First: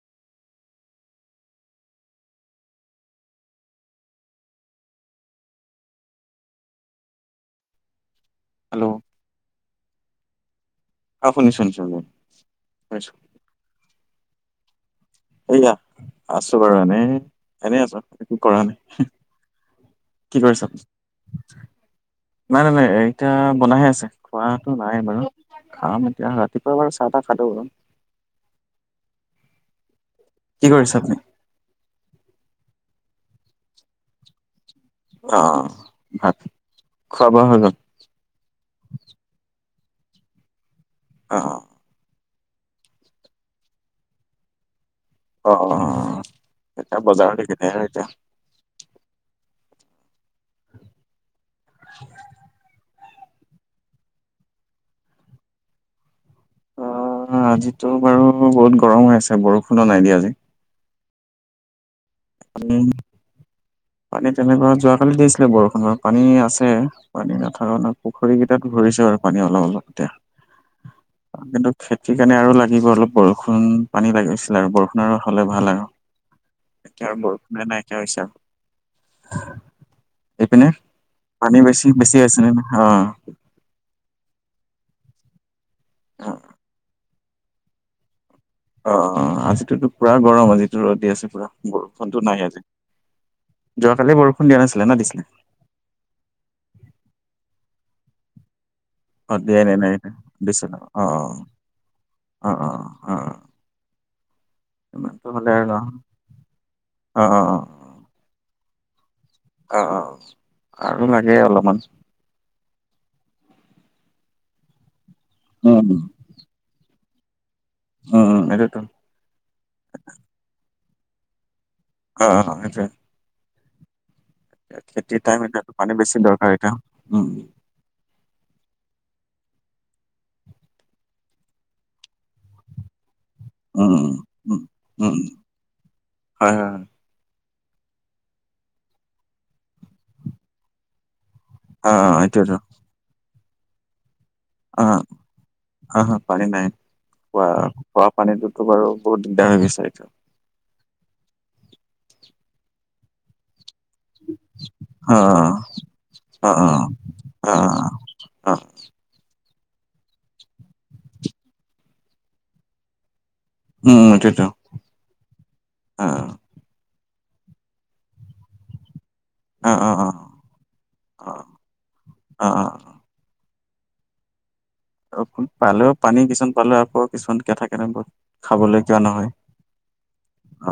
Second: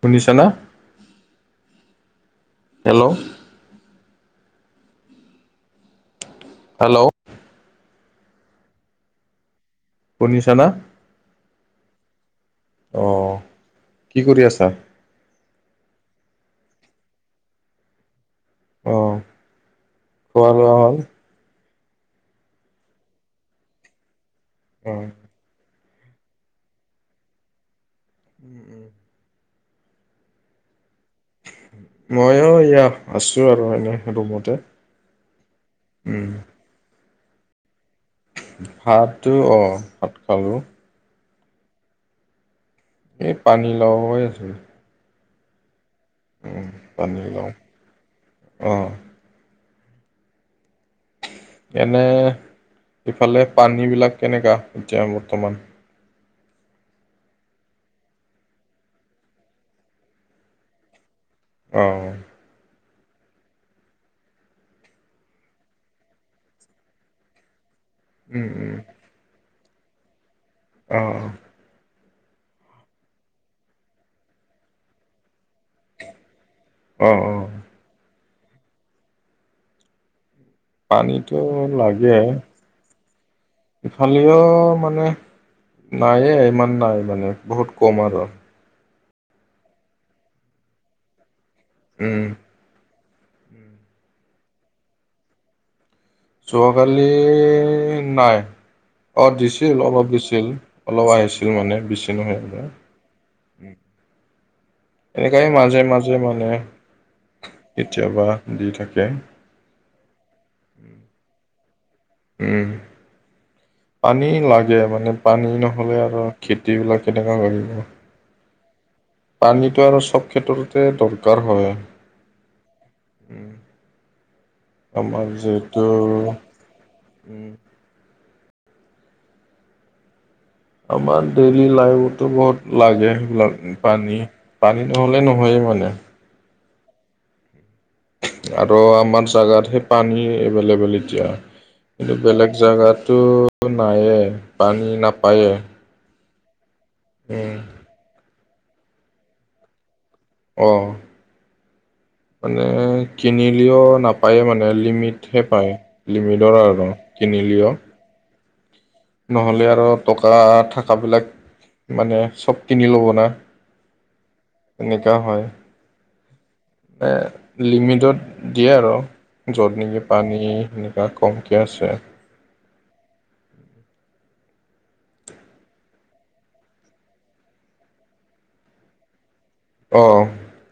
শুনিছা না? Hello. Hello. Hello. শুনিছা না? অ' শুনিছোঁ শুনিছোঁ বুলো, শুনিছোঁ। অ' কি কৰি আছা? এয়া আছোঁ বাৰু এনেই। এনেই আছোঁ, একো কৰা নাই। অ' কি খোৱা কৰিছা? লোৱা হ'ল? নাই নাই নাই, এতিয়া বনাইহে আছে। খোৱাটো নাই অ'। বাৰু। খাম এতিয়া। ৰাতিপুৱা বাৰু চাহ তাহ খালোঁ। উম, উম। কি কৰিছে আপুনি? মই এইয়া আছোঁ আৰু এনে ৰুমতে। অ', উম, ভাত খোৱা বোৱা হৈ গ'ল? ভাতটো অ', ভাত খালোঁ। অ', অ'। এই পানী লাও এ আছিল। অ', অ', অ' এতিয়া বজাৰত পানীলাও দেখিনে আৰু এতিয়া। উম। এনে ইফালে পানীবিলাক কেনেকা এতিয়া বৰ্তমান? অ', আজিতো বাৰু বহুত গৰম হৈ আছে বৰষুণো নাই দিয়া আজি। অ'। উম। পানী তেনেকুৱা যোৱাকালি দিছিলে বৰষুণৰ পানী আছে পানী নাথাকা নহয়। পুখুৰী উম, কেইটাত উম, ভৰিছে বাৰু পানী অলপ অলপ এতিয়া। অ', অ'। কিন্তু খেতিৰ কাৰণে আৰু লাগিব অলপ বৰষুণ পানী লাগিছিলে আৰু বৰষুণৰ আৰু হ'লে ভাল আৰু। এতিয়া আৰু অ', অ'। বৰষুণে নাই কিয়া হৈছে আৰু এইপিনে পানীটো পানী বেছি লাগে। বেছি হৈছে ন-ন অ'। ইফালেও মানে নায়ে ইমান নাই মানে বহুত কম আৰু। অ', অ', আজিটোতো পুৰা গৰম আজিটো ৰ'দ দি আছে পুৰা বৰষুণতো উম, নাই আজি। যোৱাকালি বৰষুণ দিয়া নাছিলে নে দিছিলে? যোৱাকালি নাই। অ', দিয়াই নাই দিছিল নাই অলপ দিছিল দিছে ন অ অলপ আহিছিল মানে বেছি নহয় আৰু। হয়। এনেকাই আৰু ন মাজে মাজে মানে অ অ অ। কেতিয়াবা দি থাকে। অ', অ', আৰু লাগে অলপমান। উম, পানী লাগে মানে পানী উম নহ'লে আৰু খেতিবিলাক কেনেকুৱা কৰিব। উম, উম, এইটোতো পানীটো আৰু চব ক্ষেত্ৰতে দৰকাৰ হয়। অ', অ', সেইটোৱে। উম, খেতিৰ আমাৰ টাইম এতিটো যিহেতু পানী বেছি দৰকাৰ এতিয়া, উম। আমাৰ ডেইলি লাইফটো বহুত লাগে সেইবিলাক। উম, পানী, পানী নহ'লে নহয়েই মানে। হয়, হয়, হয়। আৰু আমাৰ জোগাত সেই পানী এভেইলেবল এতিয়া। অ', কিন্তু এইটোয়েতো বেলেগ জাগাতো নায়ে পানী নাপায়ে। হা, হা পানী নাই খোৱা উম খোৱা পানীটোতো বাৰু বহুত দিগদাৰ হৈ গৈছে এতিয়া। অ'। মানে কিনিলেও নাপায়েই মানে লিমিটহে অ', পায় অ', লিমিটৰ অ', আৰু। কিনি লিঅ অ', অ', অ', নহ'লে আৰু টকা থাকাবিলাক মানে চব কিনি ল'ব না। উম, সেইটোৱেটো এনেকা হয় অ'। এ লিমিটত দিয়ে আৰু। য'ত অ', অ', নেকি অ', পানী এনেকুৱা কমকিয় আছে। অ', অ'। অ', পালেও পানী কিছুমান পালেও আকৌ কিছুমান কে থাকে বত খাবলৈ কিয় নহয়। অ'। অ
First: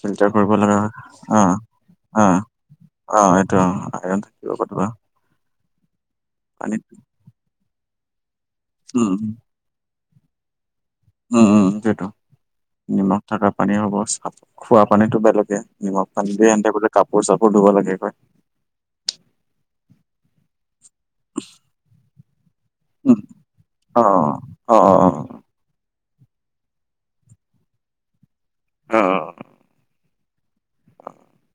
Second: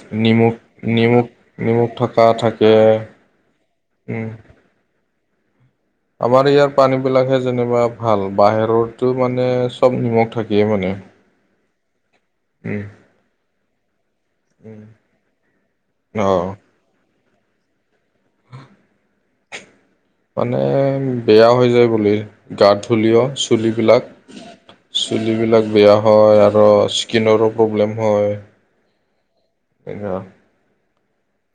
ফিল্টাৰ কৰিব নিমখ লগা হয় নিমখ অ', নিমখ থকা অ', থাকে। অ', এইটো আইৰণ থাকিব ক'তবা আমাৰ ইয়াৰ পানীত পানী বিলাকহে যেনিবা ভাল বাহিৰতো উম, মানে চব নিমখ থাকিয়েই মানে। উম উম সেইটোৱেটো। উম, নিমখ থকা পানীয়ে হ'ব চ খোৱা পানীতো বেলেগে, নিমখ পানী অ', দি কাপোৰ চাপোৰ ধুব লাগে হয়। মানে বেয়া হৈ যায় বুলি গা উম, ধুলেও, চুলিবিলাক। অ', অ', অ', চুলিবিলাক বেয়া হয় আৰু স্কিনৰো প্ৰব্লেম হয়। অ', অ'। এইয়া।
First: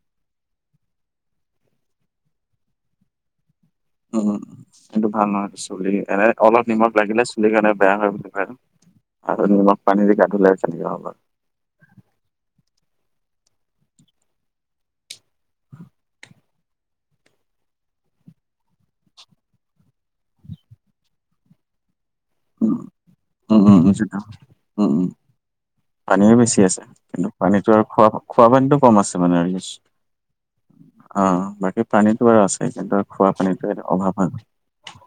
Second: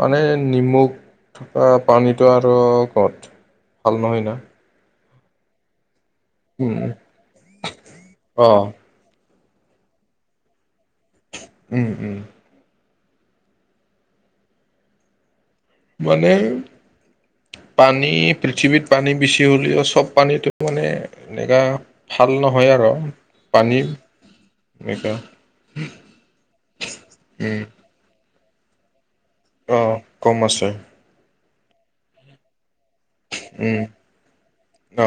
মানে নিমখ থকা পানীটো আৰু ক'ত। ভাল অ নহয় না। এইটো ভাল নহয় চলি এ অলপ উম, নিমখ লাগিলে চুলি কাৰণে বেয়া হয় বুলি অ', আৰু নিমখ পানী দি গা ধোঁলে চুলি বেয়া হব। উম উম। মানে পানী পৃথিৱীত পানী বেছি হ'লেও চব পানীতো মানে এনেকা ভাল নহয় উম, আৰু পানী এনেকা। পানীও বেছি আছে কিন্তু উম পানীতো আৰু খোৱা খোৱা পানীটো কম আছে মানে। অ', কম আছে। অ', বাকী পানীটো আছে কিন্তু। খোৱা পানীটোৰ উম অভাৱ হয়। অ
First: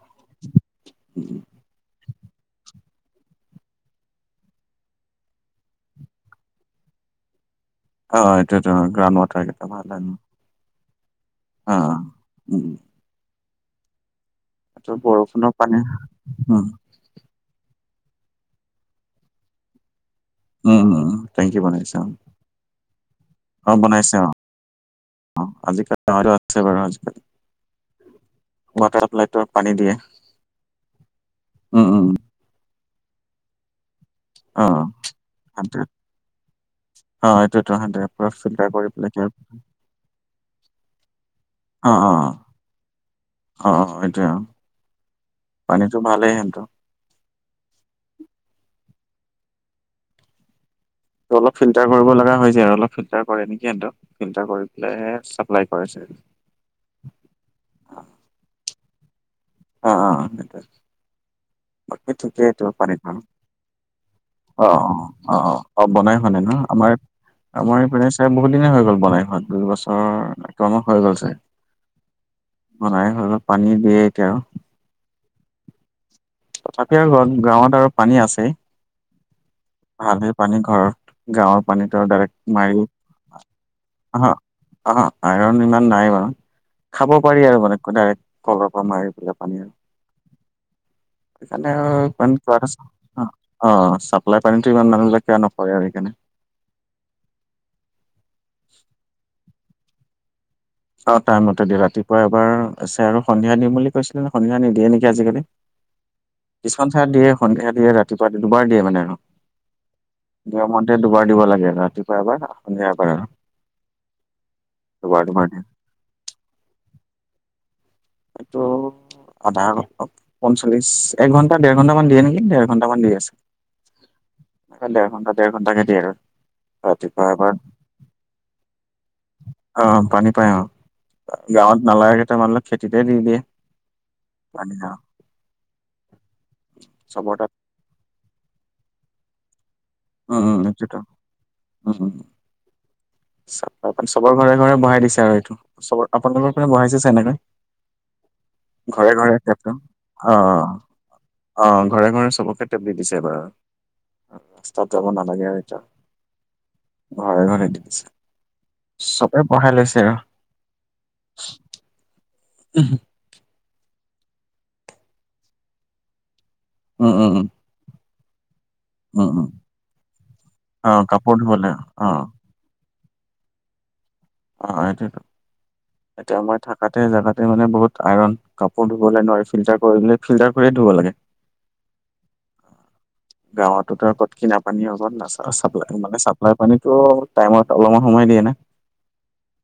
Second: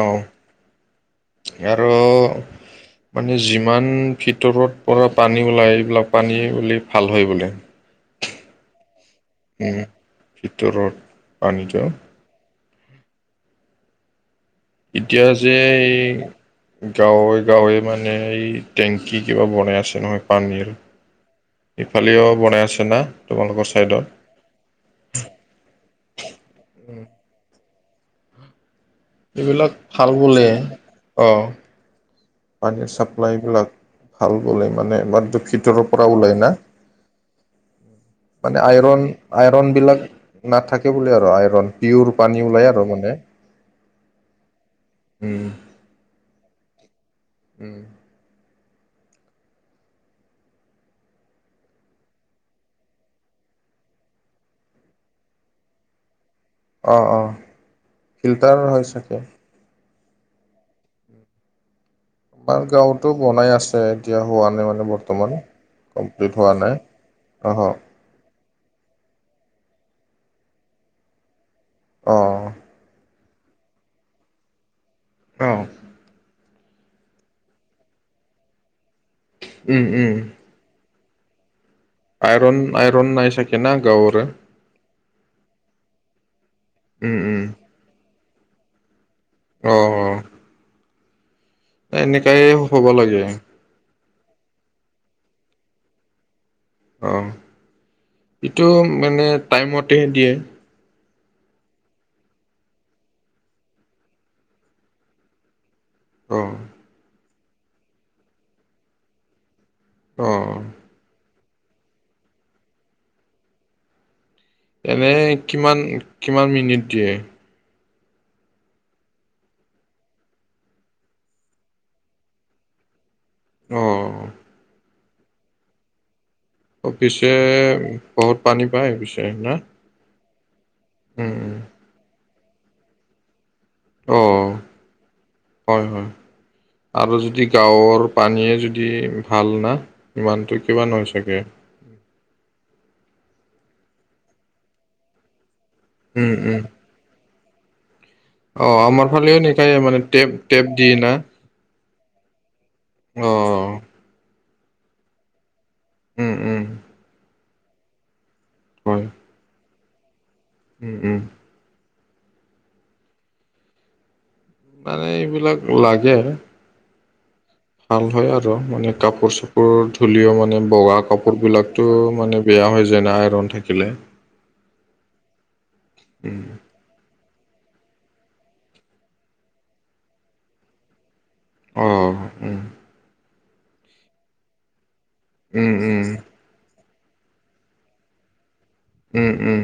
আৰু মানে যিমান ভিতৰত পৰা পানী ওলায় এইবিলাক পানী বোলি ভাল হয় বোলে। হয়, এইতোটো গ্ৰাউণ্ড ৱাটাৰ কেইটা উম ভাল হয় ন। ভিতৰত পানীটো। অ', উম। এইটো এতিয়া বৰষুণৰ যে পানী উম, গাঁৱে-গাঁৱে মানে এই, টেংকি কিবা বনাই আছে নহয়। পনীৰ, উম, উম, টেংকি বনাইছে অ'। ইফালেও বনাই আছে না তোমালোকৰ অ', ছাইডত? বনাইছে অ, আজিকালি আৰু আছে বাৰু আজিকালি। চাপ্লাইটো পানী এইবিলাক দিয়ে, ভাল বোলে অ, উম, উম, পানীৰ চাপ্লাইবিলাক। ভাল বোলে অ', মানে বাট দূক্ষিত হাণ্ড্ৰেড পৰাও ওলাই না। অ', এইটোৱেতো হাণ্ড্ৰেড পুৰা মানে ফিল্টাৰ কৰি পেলাই কিবা আইৰন-আইৰন বিলাক নাথাকে বোলে আৰু আইৰন অ', পিয়ৰ অ', পানী ওলাই আৰু মানে অ', এটোয়ে আও। উম, পানীতো ভালেই হেতৰ উম, অলপ ফিল্টাৰ কৰিব লগা হৈ যায়, অলপ ফিলটাৰ কৰে নেকি হেতৰ ফিল্টাৰ কৰি পেলাইে চাপ্লাই কৰিছে। অঁ, অঁ, ফিল্টাৰ হয় চাগে। অ, অ, অ, [inaudible] আমাৰ পানীটো গাঁৱতো অ', বনাই আছে এতিয়া হোৱা নাই মানে অ', বৰ্তমান, অ', অ', অ', বনাই কমপ্লিট ন? হোৱা নাই। আমাৰ অহ আমাৰ এইপিনে চাই বহুত দিনে হৈ গ'ল বনাই হোৱাত দুই বছৰ কমেও হৈ গ'ল চাই অঁ, বনাই হৈ পানী দিয়ে এতিয়া অঁ, তথাপিও আৰু ঘৰত গাঁৱত আৰু পানী আছে উম উম ভালেই পানী ঘৰত গাঁৱৰ পানীটো ডাইৰেক্ট আইৰণ মাৰি আইৰণ নাই চাগে না গাঁৱৰে হা অ, আইৰণ ইমান নাই বাৰু উম খাব উম পাৰি আৰু মানে ডাইৰে্ট কলৰ পৰা মাৰিপেলাই পানী আৰু অ, অ, সেইকাৰণে হ'ব লাগে আৰু চাপ্লাই পানীতো ইমান মানুহবিলাক কিয় নকৰে আৰু সেইকাৰণে অঁ, এইটো মানে টাইমতেহে দিয়ে অ, টাইমতে দি ৰাতিপুৱা এবাৰ আছে আৰু সন্ধিয়া দিম বুলি কৈছিলে ন সন্ধিয়া নিদিয়ে নেকি আজিকালি অ, কিছুমান ঠাইত দিয়ে সন্ধিয়া দিয়ে ৰাতিপুৱা দুবাৰ দিয়ে মানে আৰু অ নিয়ম দুবাৰ দিব লাগে আৰু ৰাতিপুৱা এবাৰ সন্ধিয়া এবাৰ আৰু এনে দুবাৰ দুবাৰ কিমান-কিমান মিনিট দিয়ে? এইটো আধা ঘ পঞ্চল্লিশ এক ঘণ্টা দেৰ ঘণ্টামান দিয়ে নেকি দেৰ ঘণ্টামান দি আছে অঁ, দেৰ ঘণ্টা দেৰ ঘণ্টা কে দিয়ে আৰু অ, ৰাতিপুৱা পিছে এবাৰ বহুত পানী পায় পিছে না? অ, পানী পাই অ, উম, গাঁৱত নালাগে কেইটামান লোক খেতিতে দি দিয়ে অঁ, পানী অ হয়-হয় আৰু চবৰ যদি তাত গাঁৱৰ পানীয়ে যদি ভাল না উ, ইমানটো উ, সেইটো কিমান টো হয় চাগে? উ, চবৰে ঘৰে-ঘৰে বহাই দিছে আৰু এইটো চবৰ উম, উম। আপোনালোকৰ বহাইছে চাগে এনেকৈ অ, আমাৰ ফালে এনেকাই মানে অ টেপ-টেপ দিয়ে না অ ঘৰে ঘৰে চবকে টেবল দিছে এইবাৰ অ' ৰাস্তাত যাব নালাগে আৰু এতিয়া উম উম ঘৰে ঘৰে দিছে হয়। সবেই বহাই লৈছে। উম উম উম মানে এইবিলাক ও লাগে উম উম উম ভাল হয় আৰু মানে উম কাপোৰ উম চাপোৰ ধুলেও মানে অ বগা কাপোৰ ধুবলে বিলাকতো অ অ মানে বেয়া হৈ যায় না আইৰন থাকিলে। অ সেইটোৱেইটো এতিয়া উম, মই থাকাতে জেগাতে মানে বহুত আইৰণ কাপোৰ ধুবলৈ নোৱাৰি ফিল্টাৰ কৰিলে ফিল্টাৰ কৰিহে ধুব লাগে উম উম গাঁৱতোতো আত কিনা পানী অত না চ উম, উম, মানে চ পানীটো টাইমত অলপমান সময় দিয়ে না উম উম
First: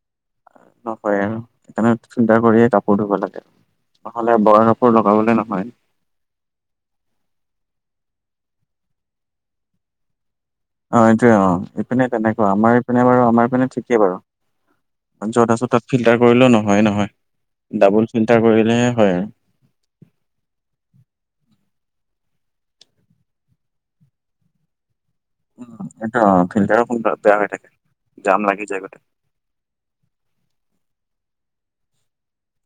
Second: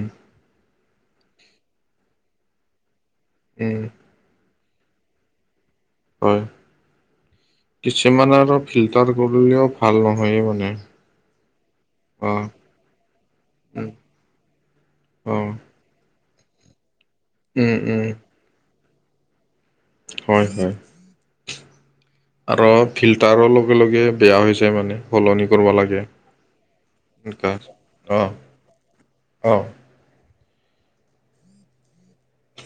অ কৰে ন সেইকাৰণে চিন্তা কৰিয়ে কাপোৰ ধুব লাগে। উম নহ'লে [unintelligible] লগাবলেই নহয়। হয়, কিছুমান আৰু ফিল্টাৰ কৰিলেও ভাল নহয়েই মানে। অ', এইটোৱে অ', ইপিনে অ'। তেনেকুৱা, আমাৰ ইপিনে বাৰু আমাৰ পিনে ঠিকেই বাৰু। অ', য'ত আছোঁ তাত ফিল্টাৰ কৰিলেও নহয়েই নহয়, উম, উম, ডাবল ফিল্টাৰ কৰিলেহে হয় আৰু। হয় হয়। আৰু ফিল্টাৰো লগে লগে বেয়া হৈ যায় মানে। সলনি কৰিব উম লাগে, এইটো অ ফিল্টাৰো সোনকালে বেয়া হৈ এনেকা থাকে হৈছে, জাম লাগি যায় গোটেই অ', অ'।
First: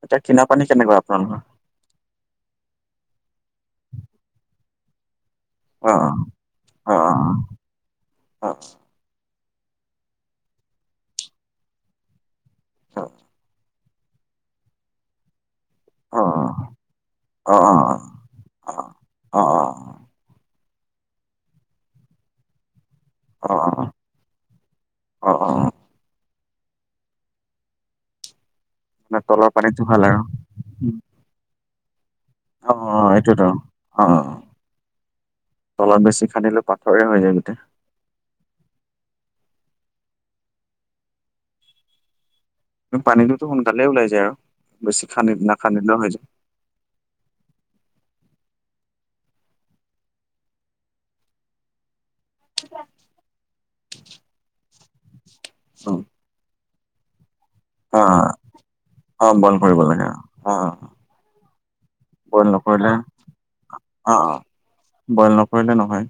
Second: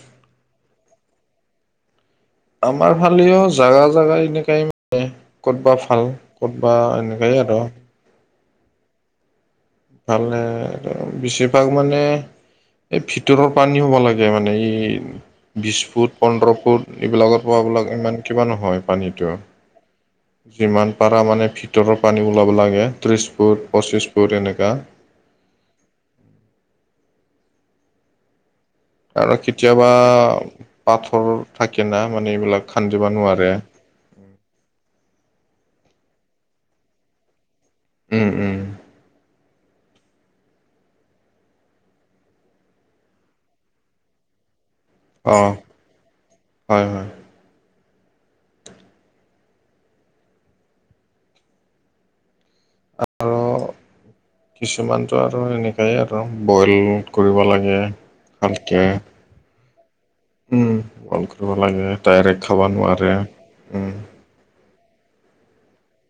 এতিয়া কিনা পানী কেনেকুৱা আপোনালোকৰ? আমাৰ ফালেও জাগা জাগাই এনেকাই মানে, ক'তবা অ ভাল। ক'তবা অ অ এনেকাই আৰু। অ'। ভালেই, বেছিভাগ মানে এই ভিতৰৰ পানী হ'ব লাগে মানে, এই বিশ ফুট, পোন্ধৰ ফুট, এইবিলাকত পোৱাবিলাক ইমান কিবান নহয়। পানীটো, যিমান পাৰা মানে ভিতৰৰ পানী ওলাব লাগে। ত্ৰিছ ফুট, পঁচিছ ফুট এনেকুৱা। অ', অ', অ'। আৰু তলৰ পানীত কেতিয়াবা জোকাল আৰু পাথৰ থাকে না, মানে এইবিলাক খান্দিব এইটোতো নোৱাৰে। অ', অ', অ', তলত বেছি খান্দিলেওঁ পাথৰেই হৈ যায় গোটেই। উম উম। পানীটোতো সোনকালে ওলাই যায় আৰু, বেছি খান্দি, অ নকান্দিলেওঁ হৈ যায়। হয় হয়। আৰু কিছুমানটো আৰু এনেকুৱাই আৰু, বইল কৰিব লাগে অ ভালকৈ। অ', বইল কৰিব লাগে অ'। অ উম, বইল কৰিব লাগে, ডাইৰেক্ট বইল খাব নকৰিলে নোৱাৰে, উম। অ অ বইল নকৰিলে নহয়,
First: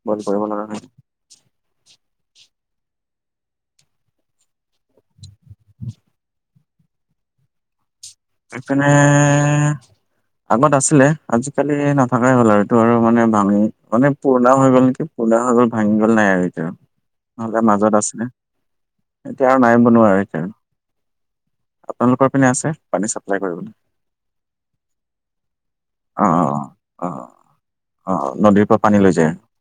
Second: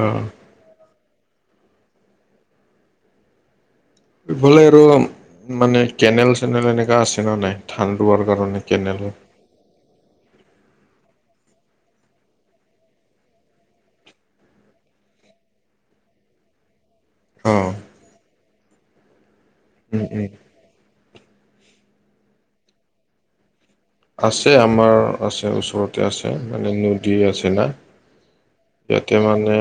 অ বইল কৰিব লগা হয়। ইফালে আৰু মানে, কেনেল চেনেল এনেকা আছে নে নাই? ধান ৰোৱাৰ কাৰণে। এইপিনে কেনেল আগত আছিলে, আজিকালি নাথাকাই হ'ল আৰু, এইটো আৰু মানে ভাঙি, মানে পুৰণাও হৈ গ'ল নেকি? পুৰণা হৈ গ'ল, ভাঙি গ'ল, নাই আৰু এতিয়া। [inaudible] নহ'লে মাজত আছে। এতিয়া আৰু নাই উম বনোৱা আৰু উম এতিয়া, আপোনালোকৰ পিনে আছে পানী চাপ্লাই কৰিবলৈ? আছে আমাৰ আছে, ওচৰতে অ আছে, মানে অ নদী অ আছে না। অ নদীৰ পৰা পানী লৈ ইয়াতে যায় মানে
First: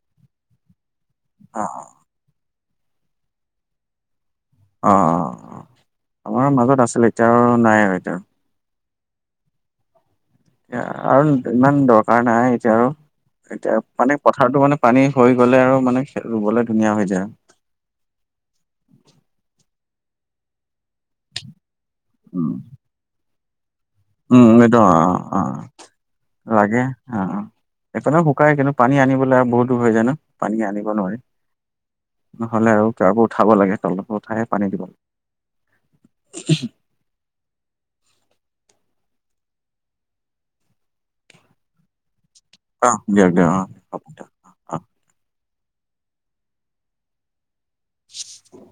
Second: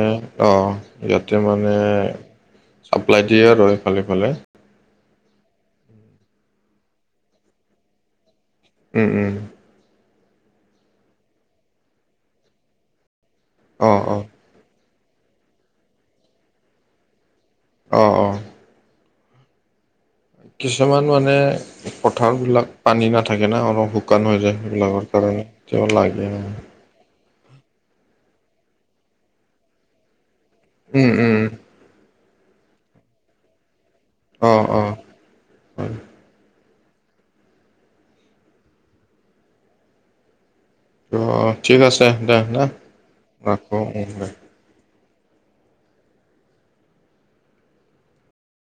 অ', ইয়াতে অ মানে চাপ্লাই দিয়ে আৰু, এইফালে সেইফালে। অ', অ', আমাৰ মাজত আছিল, এতিয়া আৰু নাই আৰু এতিয়া। উম উম। এতিয়া আৰু ইমান দৰকাৰ নাই এতিয়া আৰু, এতিয়া অ মানে অ পথাৰটো মানে পানী হৈ গ'লে আৰু মানে ৰুবলৈ ধুনীয়া হৈ যায়। অ', অ'। কিছুমান মানে উম পথাৰবিলাক পানী নাথাকে না, অলপ শুকা শুকান হৈ উম যায়, এইটো অ সেইবিলাকৰ কাৰণে কেৱল লাগে। লাগে অ' অ', এপিণেও শুকাই, কিন্তু পানী আনিবলৈ আৰু বহুত দূৰ হৈ যায় ন, পানী আনিব উম নোৱাৰি। উম নহলে আৰু [unintelligible] পৰা উঠাব লাগে, তলৰ পৰা উঠাইহে অ পানী অ দিব লাগে। অ', ঠিক আছে দে ন অ দিয়ক দিয়ক অহ অ' হ'ব দিয়ক অ'। [inaudible]